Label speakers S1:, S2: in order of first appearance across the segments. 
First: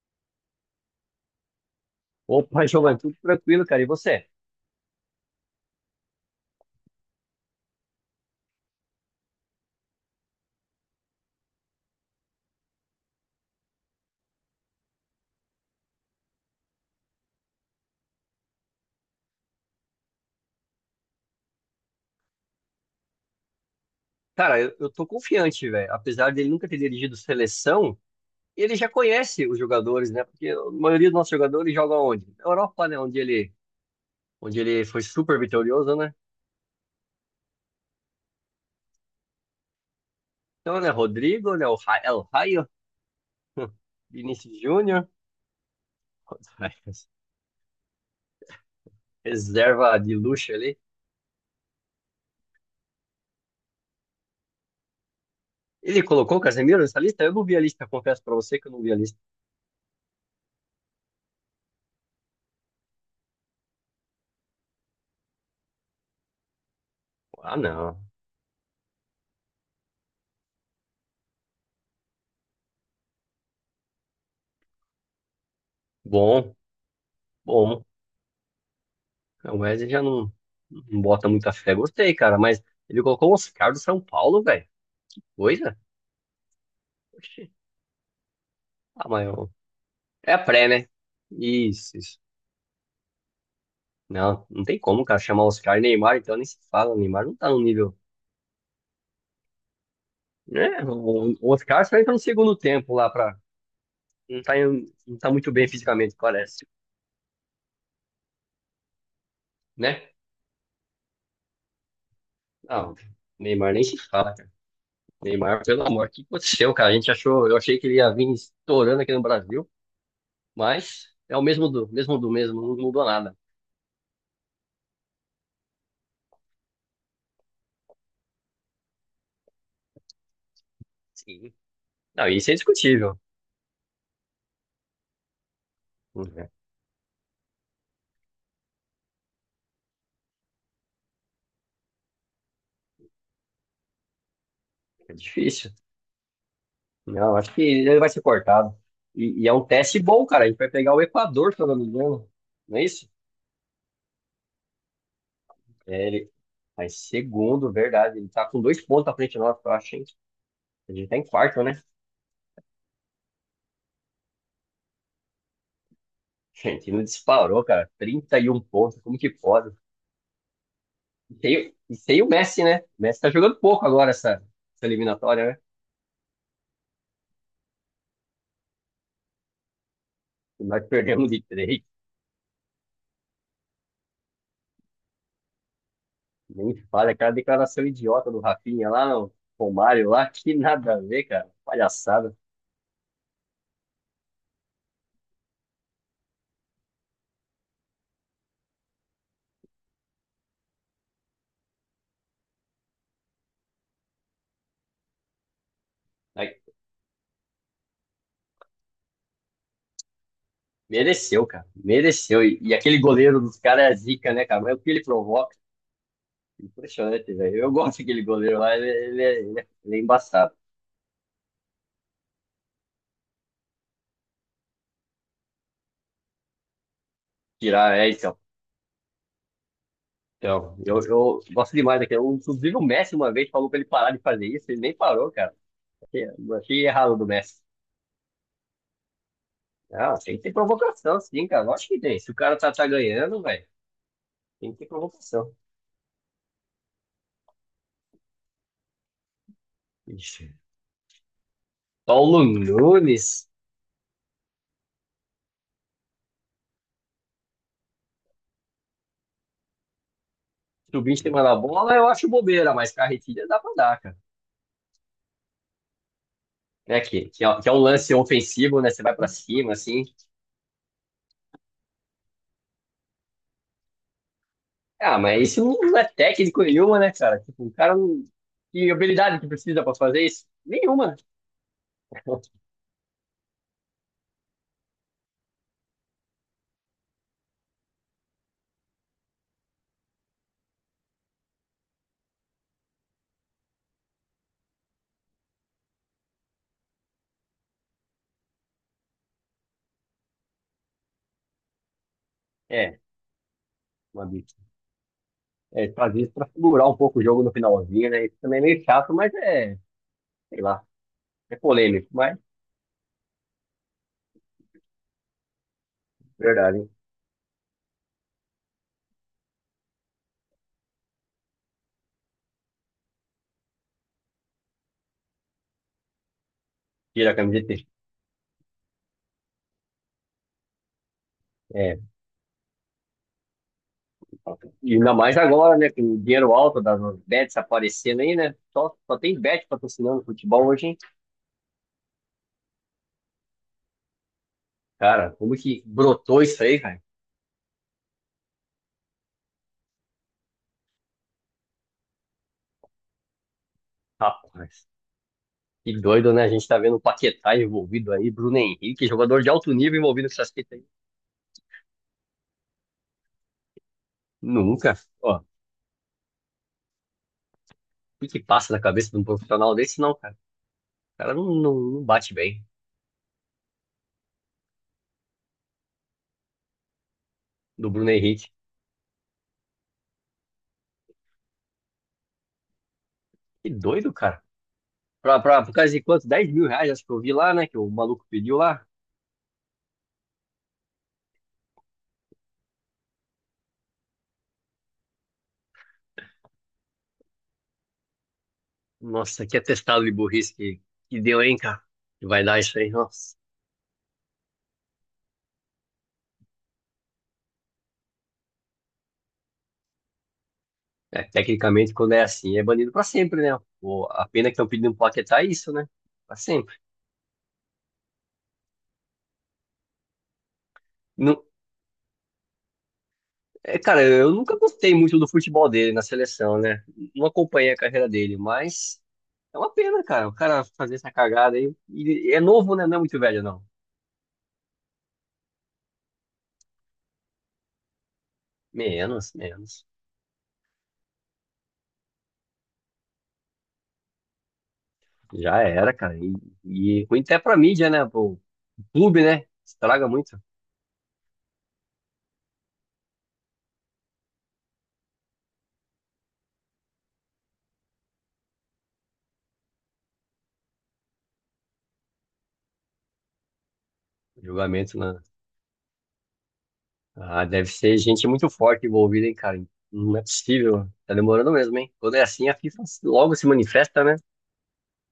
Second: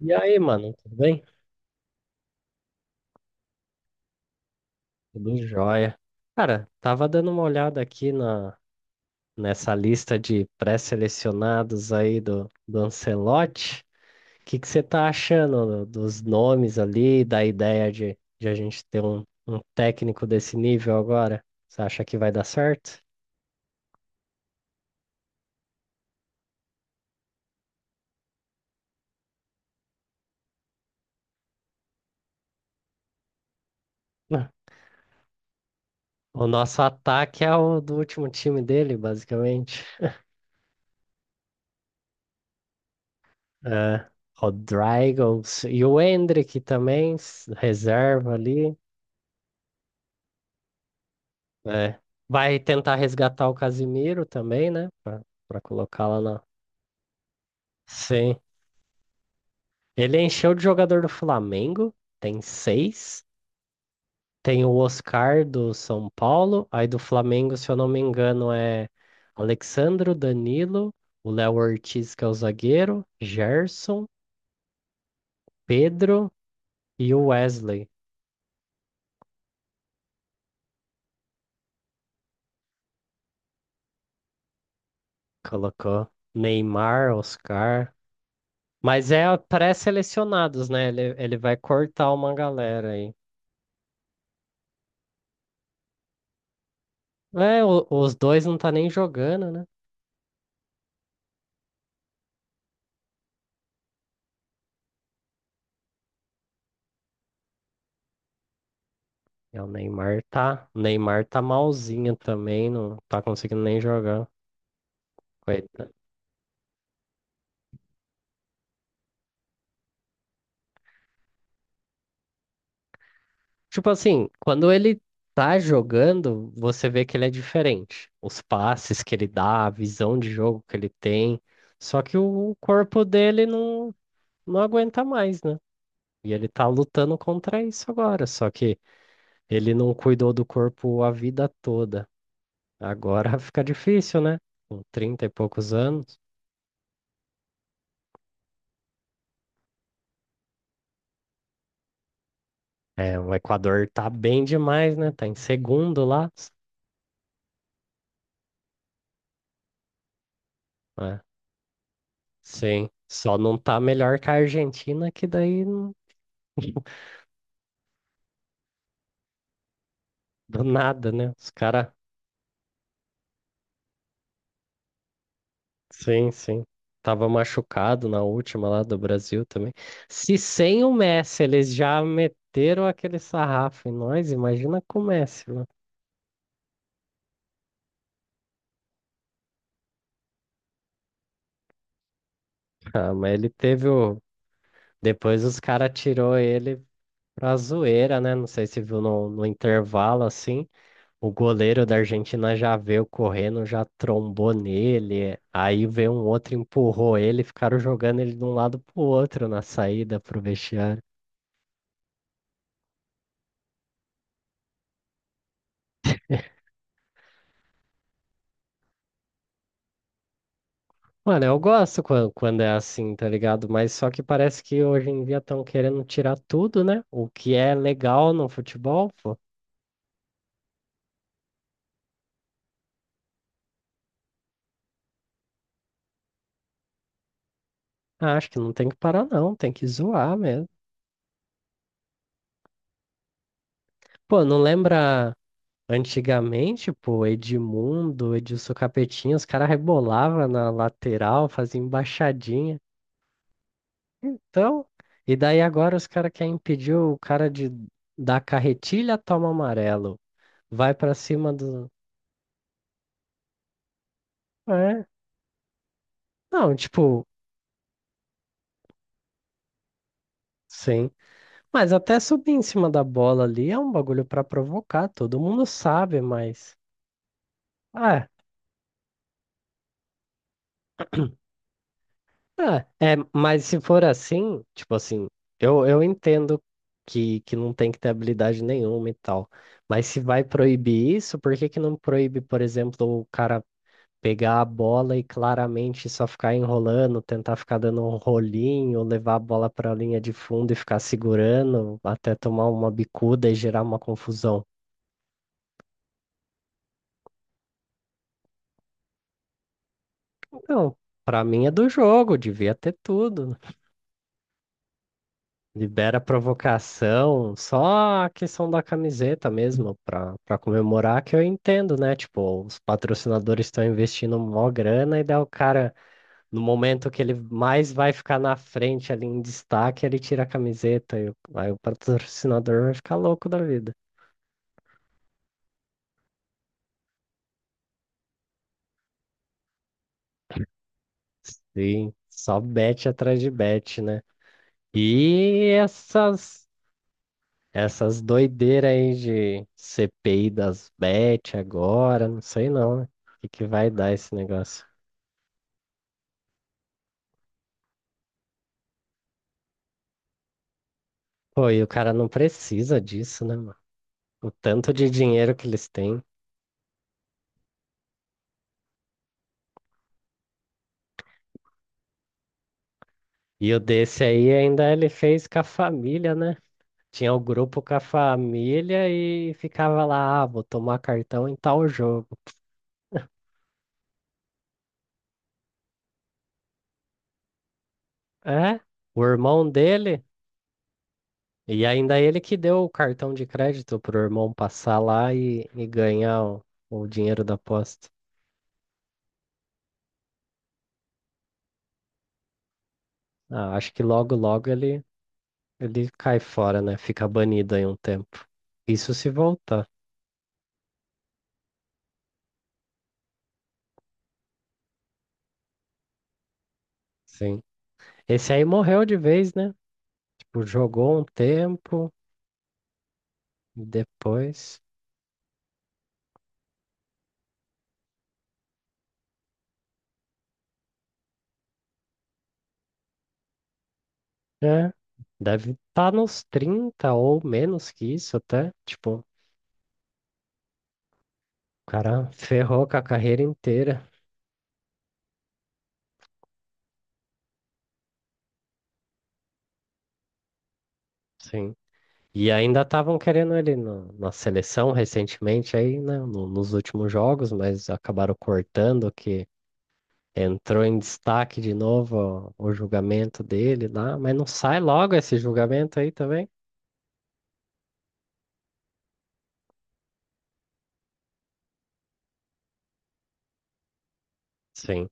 S1: E aí, mano, tudo bem?
S2: Opa, Giovanni, tudo tranquilo, cara. E você?
S1: Tudo jóia. Cara, tava dando uma olhada aqui nessa lista de pré-selecionados aí do Ancelotti. O que que você tá achando dos nomes ali, da ideia de a gente ter um técnico desse nível agora? Você acha que vai dar certo?
S2: Cara, eu tô confiante, velho. Apesar dele nunca ter dirigido seleção, ele já conhece os jogadores, né? Porque a maioria dos nossos jogadores joga onde? Na Europa, né? Onde ele,
S1: Ah.
S2: onde ele foi super vitorioso, né?
S1: O nosso ataque é o do último time dele, basicamente.
S2: Então, né? Rodrigo, né? El Raio,
S1: É,
S2: Vinícius Júnior,
S1: Rodrygo e o Endrick também, reserva ali.
S2: reserva de luxo ali.
S1: É. Vai tentar resgatar o Casimiro também, né? Pra
S2: Ele
S1: colocar lá
S2: colocou o
S1: na.
S2: Casemiro nessa lista? Eu não vi a lista, confesso pra
S1: Sim.
S2: você que eu não vi a lista.
S1: Ele encheu de jogador do Flamengo, tem seis. Tem o Oscar do São Paulo. Aí do Flamengo,
S2: Ah,
S1: se eu não me
S2: não.
S1: engano, é Alexandro, Danilo, o Léo Ortiz, que é o zagueiro, Gerson, Pedro
S2: Bom,
S1: e o
S2: bom.
S1: Wesley.
S2: É, o Wesley já não, não bota muita fé. Gostei, cara, mas ele colocou o Oscar do São Paulo, velho. Coisa?
S1: Colocou Neymar,
S2: Oxi.
S1: Oscar.
S2: Ah,
S1: Mas é
S2: é a
S1: pré-selecionados,
S2: pré,
S1: né?
S2: né?
S1: Ele vai
S2: Isso,
S1: cortar
S2: isso.
S1: uma galera aí.
S2: Não, não tem como, cara, chamar Oscar e Neymar, então nem se fala. O Neymar não tá no
S1: É,
S2: nível.
S1: os dois não tá nem jogando, né?
S2: Né? O Oscar só entra no segundo tempo lá pra. Não tá, não tá muito bem fisicamente, parece.
S1: É, o
S2: Né?
S1: Neymar tá. O Neymar tá malzinho também,
S2: Não,
S1: não tá conseguindo
S2: Neymar
S1: nem
S2: nem se
S1: jogar.
S2: fala, cara. Neymar, pelo
S1: Coitado.
S2: amor, o que aconteceu, cara? A gente achou, eu achei que ele ia vir estourando aqui no Brasil, mas é o mesmo do mesmo do mesmo, não mudou nada.
S1: Tipo assim, quando ele tá jogando, você vê que ele é diferente. Os passes que ele dá, a visão de jogo que ele tem.
S2: Sim.
S1: Só que
S2: Não, isso
S1: o
S2: é
S1: corpo
S2: indiscutível.
S1: dele não aguenta mais, né? E ele
S2: É
S1: tá lutando contra isso agora. Só que ele não cuidou do corpo a vida toda. Agora fica difícil, né? Com
S2: é
S1: 30 e
S2: difícil.
S1: poucos anos.
S2: Não, acho que ele vai ser cortado. E é um teste bom, cara. A gente vai pegar o Equador, se eu não me engano. Não é isso?
S1: É, o Equador tá bem demais, né? Tá em segundo
S2: É,
S1: lá.
S2: ele mas segundo, verdade. Ele tá com dois pontos à frente de nós, eu acho, hein? A gente tá
S1: É,
S2: em quarto, né?
S1: sim, só não tá melhor que a Argentina, que daí não,
S2: Gente, ele disparou, cara. 31 pontos. Como que pode?
S1: do nada, né?
S2: E
S1: Os
S2: sem,
S1: caras,
S2: e sem o Messi, né? O Messi tá jogando pouco agora essa eliminatória, né?
S1: sim, sim. Tava machucado na última lá do Brasil também. Se sem
S2: Nós
S1: o
S2: perdemos
S1: Messi
S2: de
S1: eles
S2: três.
S1: já meteram aquele sarrafo em nós, imagina com o Messi, né?
S2: Nem fale, aquela declaração idiota do Rafinha lá, o Romário lá, que nada a ver, cara. Palhaçada.
S1: Ah, mas ele teve o. Depois os caras tirou ele pra zoeira, né? Não sei se viu no intervalo assim. O goleiro da Argentina já veio correndo, já trombou nele. Aí veio um outro,
S2: Ai,
S1: empurrou ele, ficaram jogando ele de um lado pro outro na saída pro vestiário.
S2: mereceu, cara. Mereceu. E aquele goleiro dos caras é zica, né, cara? Mas o que ele provoca? Impressionante, velho. Eu gosto daquele goleiro lá, ele é embaçado.
S1: Mano, eu gosto quando, é assim, tá ligado? Mas só que parece que hoje em dia estão querendo tirar tudo, né? O que é
S2: Tirar, é,
S1: legal
S2: então.
S1: no futebol, pô.
S2: Então, eu gosto demais daquele. Inclusive, o Messi uma vez falou pra ele parar de fazer isso, ele nem parou, cara. Achei, achei errado do Messi.
S1: Ah, acho que não tem que parar, não. Tem que
S2: Não,
S1: zoar
S2: tem que ter
S1: mesmo.
S2: provocação, sim, cara. Lógico que tem. Se o cara tá ganhando, velho,
S1: Pô, não
S2: tem que ter
S1: lembra
S2: provocação.
S1: antigamente, pô, Edmundo, Edilson Capetinha, os caras rebolavam na lateral, faziam
S2: Paulo
S1: embaixadinha.
S2: Nunes
S1: Então, e daí agora os caras querem impedir o cara de dar carretilha, toma amarelo. Vai
S2: subindo
S1: pra
S2: em cima
S1: cima
S2: da
S1: do.
S2: bola, eu acho bobeira, mas carretilha dá pra dar, cara.
S1: É. Não,
S2: Né,
S1: tipo,
S2: que é um lance ofensivo, né? Você vai pra cima, assim.
S1: sim. Mas até subir em cima da bola ali é um bagulho pra provocar,
S2: Ah,
S1: todo
S2: mas isso
S1: mundo
S2: não é
S1: sabe,
S2: técnico
S1: mas.
S2: nenhuma, né, cara? Tipo, o cara não.
S1: É,
S2: Que habilidade que precisa pra fazer isso? Nenhuma, né?
S1: mas se for assim, tipo assim, eu entendo que não tem que ter habilidade nenhuma e tal. Mas se vai proibir isso, por que que não proíbe, por exemplo, o cara pegar a bola e claramente só ficar enrolando, tentar ficar dando um rolinho, levar a bola para a linha de fundo e ficar segurando até tomar uma
S2: É,
S1: bicuda e gerar uma
S2: uma bicha.
S1: confusão.
S2: É, fazer isso pra segurar um pouco o jogo no finalzinho, né? Isso também é meio chato, mas é, sei lá,
S1: Não, para
S2: é
S1: mim é do
S2: polêmico,
S1: jogo,
S2: mas
S1: devia ter tudo. Libera a
S2: verdade, hein?
S1: provocação, só a questão da camiseta mesmo, para comemorar que eu entendo, né? Tipo, os patrocinadores estão investindo mó grana e daí o cara. No momento que
S2: Tira
S1: ele
S2: a camiseta.
S1: mais vai ficar na frente ali em destaque, ele tira a camiseta e o, aí o
S2: É,
S1: patrocinador vai ficar louco da vida.
S2: e ainda mais agora, né? Com o dinheiro alto das bets aparecendo aí, né? Só tem bet patrocinando futebol hoje, hein?
S1: Sim, só bet atrás de bet, né?
S2: Cara, como
S1: E
S2: que brotou isso
S1: essas
S2: aí, cara?
S1: essas doideiras aí de CPI das bet agora, não sei não, né? O que que vai dar esse negócio?
S2: Rapaz, que doido, né? A gente tá vendo o Paquetá envolvido aí, Bruno Henrique, jogador de alto nível envolvido com essas fitas aí.
S1: Pô, e o cara não precisa disso, né, mano? O tanto
S2: Nunca.
S1: de
S2: Ó, o
S1: dinheiro que eles têm.
S2: que que passa na cabeça de um profissional desse, não, cara? O cara não bate bem
S1: E o desse aí ainda ele fez com a família, né? Tinha o grupo
S2: do
S1: com a
S2: Bruno Henrique.
S1: família e ficava lá, ah, vou tomar cartão em tal jogo.
S2: Que doido, cara. Por causa de quanto? R$ 10.000, acho que eu vi lá, né? Que o maluco pediu
S1: É,
S2: lá.
S1: o irmão dele, e ainda ele que deu o cartão de crédito pro irmão passar lá e ganhar o dinheiro da aposta.
S2: Nossa, que atestado de burrice que deu, hein, cara? Que vai dar isso aí, nossa.
S1: Ah, acho que logo, logo ele, cai fora, né? Fica banido aí um tempo. Isso se voltar,
S2: É, tecnicamente, quando é assim, é banido pra sempre, né? A pena que estão pedindo pro Paquetá é isso, né? Pra sempre.
S1: sim. Esse aí morreu de vez, né? Tipo, jogou um
S2: Não,
S1: tempo,
S2: é,
S1: e
S2: cara, eu nunca
S1: depois.
S2: gostei muito do futebol dele na seleção, né? Não acompanhei a carreira dele, mas é uma pena, cara. O cara fazer essa cagada aí. E é novo, né? Não é muito velho, não.
S1: É, deve estar nos 30 ou menos que isso até. Tipo, o
S2: Menos, menos.
S1: cara ferrou com a carreira inteira.
S2: Já era, cara. E ruim até pra mídia, né? Pro clube, né? Estraga muito
S1: Sim. E ainda estavam querendo ele no, na seleção recentemente aí, né? Nos últimos jogos, mas acabaram cortando que entrou em destaque de novo o julgamento dele lá, mas
S2: o
S1: não sai
S2: julgamento,
S1: logo
S2: né?
S1: esse julgamento aí também?
S2: Ah, deve ser gente muito forte envolvida, hein, cara? Não é possível. Tá demorando mesmo, hein? Quando é assim, a FIFA logo se manifesta, né?
S1: Sim.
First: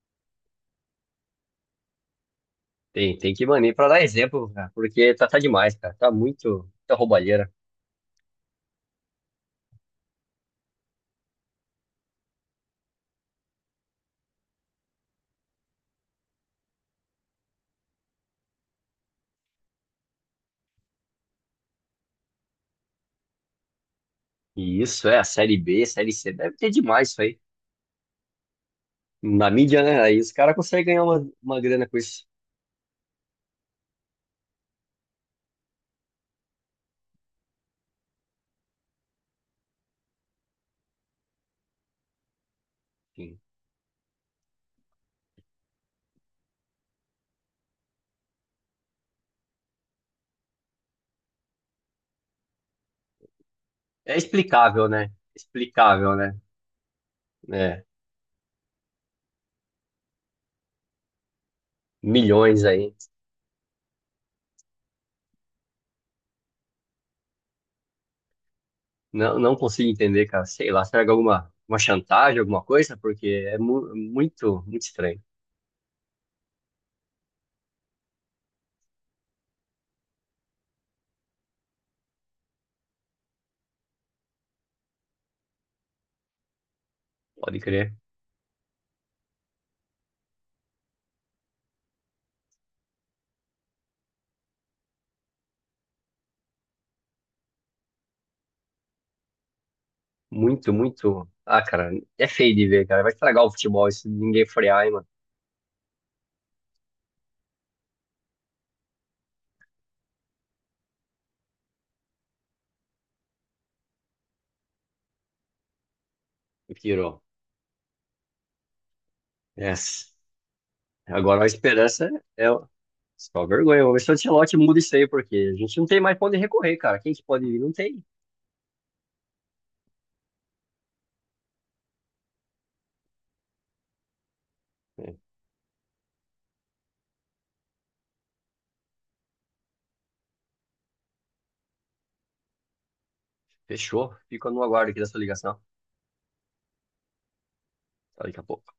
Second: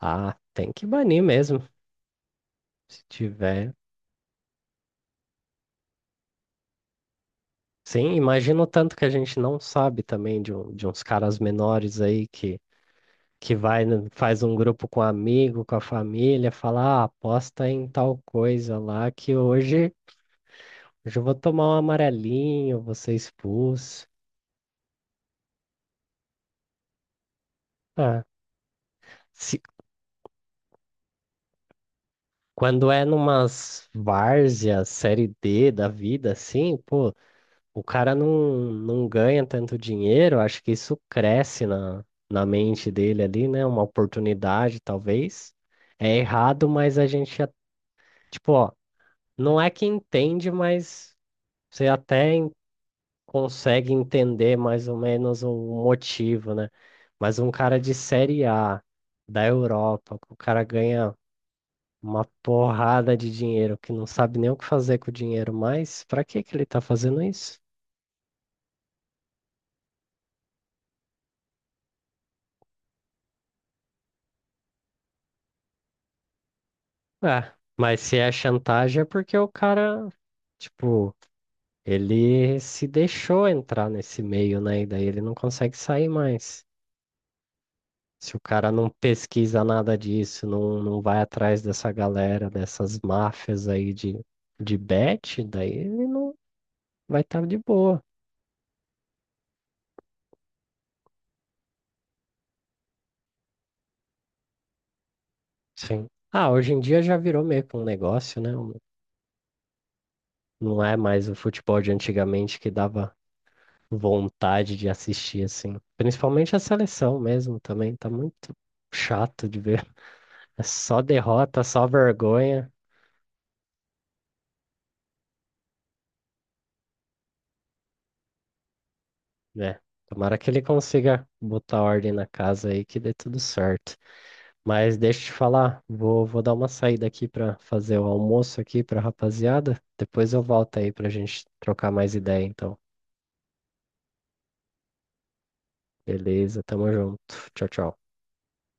S1: Ah, tem que banir mesmo. Se
S2: Tem que
S1: tiver.
S2: banir pra dar exemplo, cara, porque tá demais, cara. Tá muito, muita roubalheira.
S1: Sim, imagino tanto que a gente não sabe também de uns caras menores aí que vai, faz um grupo com amigo, com a família, fala, ah, aposta em tal coisa lá que hoje eu vou tomar um amarelinho, vou ser expulso.
S2: E isso é a Série B, Série C. Deve ter demais isso aí.
S1: Ah,
S2: Na
S1: se,
S2: mídia, né? Aí os caras conseguem ganhar uma grana com isso.
S1: quando é numas várzeas, série D da vida, assim, pô, o cara não ganha tanto dinheiro, acho que isso cresce na, na mente dele
S2: Enfim,
S1: ali, né? Uma oportunidade, talvez. É errado, mas a gente, tipo, ó, não é que entende, mas você até consegue
S2: é
S1: entender mais
S2: explicável,
S1: ou
S2: né?
S1: menos o
S2: Explicável, né?
S1: motivo, né? Mas um cara
S2: É,
S1: de Série A da Europa, que o cara ganha uma
S2: milhões aí.
S1: porrada de dinheiro, que não sabe nem o que fazer com o dinheiro mais, pra que que ele tá fazendo isso?
S2: Não, não consigo entender, cara. Sei lá, será que é alguma, uma chantagem, alguma coisa? Porque é muito, muito estranho.
S1: É, mas se é chantagem é porque o cara, tipo, ele se deixou entrar nesse meio, né? E daí ele não consegue sair mais.
S2: Pode crer.
S1: Se o cara não pesquisa nada disso, não, não vai atrás dessa galera, dessas máfias aí de bet, daí ele não vai estar de boa.
S2: Muito, muito. Ah, cara, é feio de ver, cara. Vai estragar o futebol se ninguém frear, hein, mano.
S1: Sim. Ah, hoje em dia já virou meio que um negócio, né? Não é mais o futebol de antigamente que dava vontade de assistir, assim. Principalmente a
S2: Me
S1: seleção
S2: Tirou.
S1: mesmo também, tá muito chato de ver.
S2: Yes.
S1: É só
S2: Agora a
S1: derrota, só
S2: esperança é o-
S1: vergonha,
S2: só vergonha. Vamos ver se o Ancelotti muda isso aí, porque a gente não tem mais pra onde recorrer, cara. Quem que pode vir? Não tem.
S1: né? Tomara que ele consiga botar ordem na casa aí que dê tudo certo. Mas
S2: É,
S1: deixa eu te falar, vou dar uma saída aqui pra fazer o almoço aqui pra rapaziada. Depois eu volto aí pra gente trocar mais ideia, então.
S2: fechou. Fico no aguardo aqui dessa ligação.
S1: Beleza, tamo junto. Tchau, tchau.
S2: Até daqui a pouco.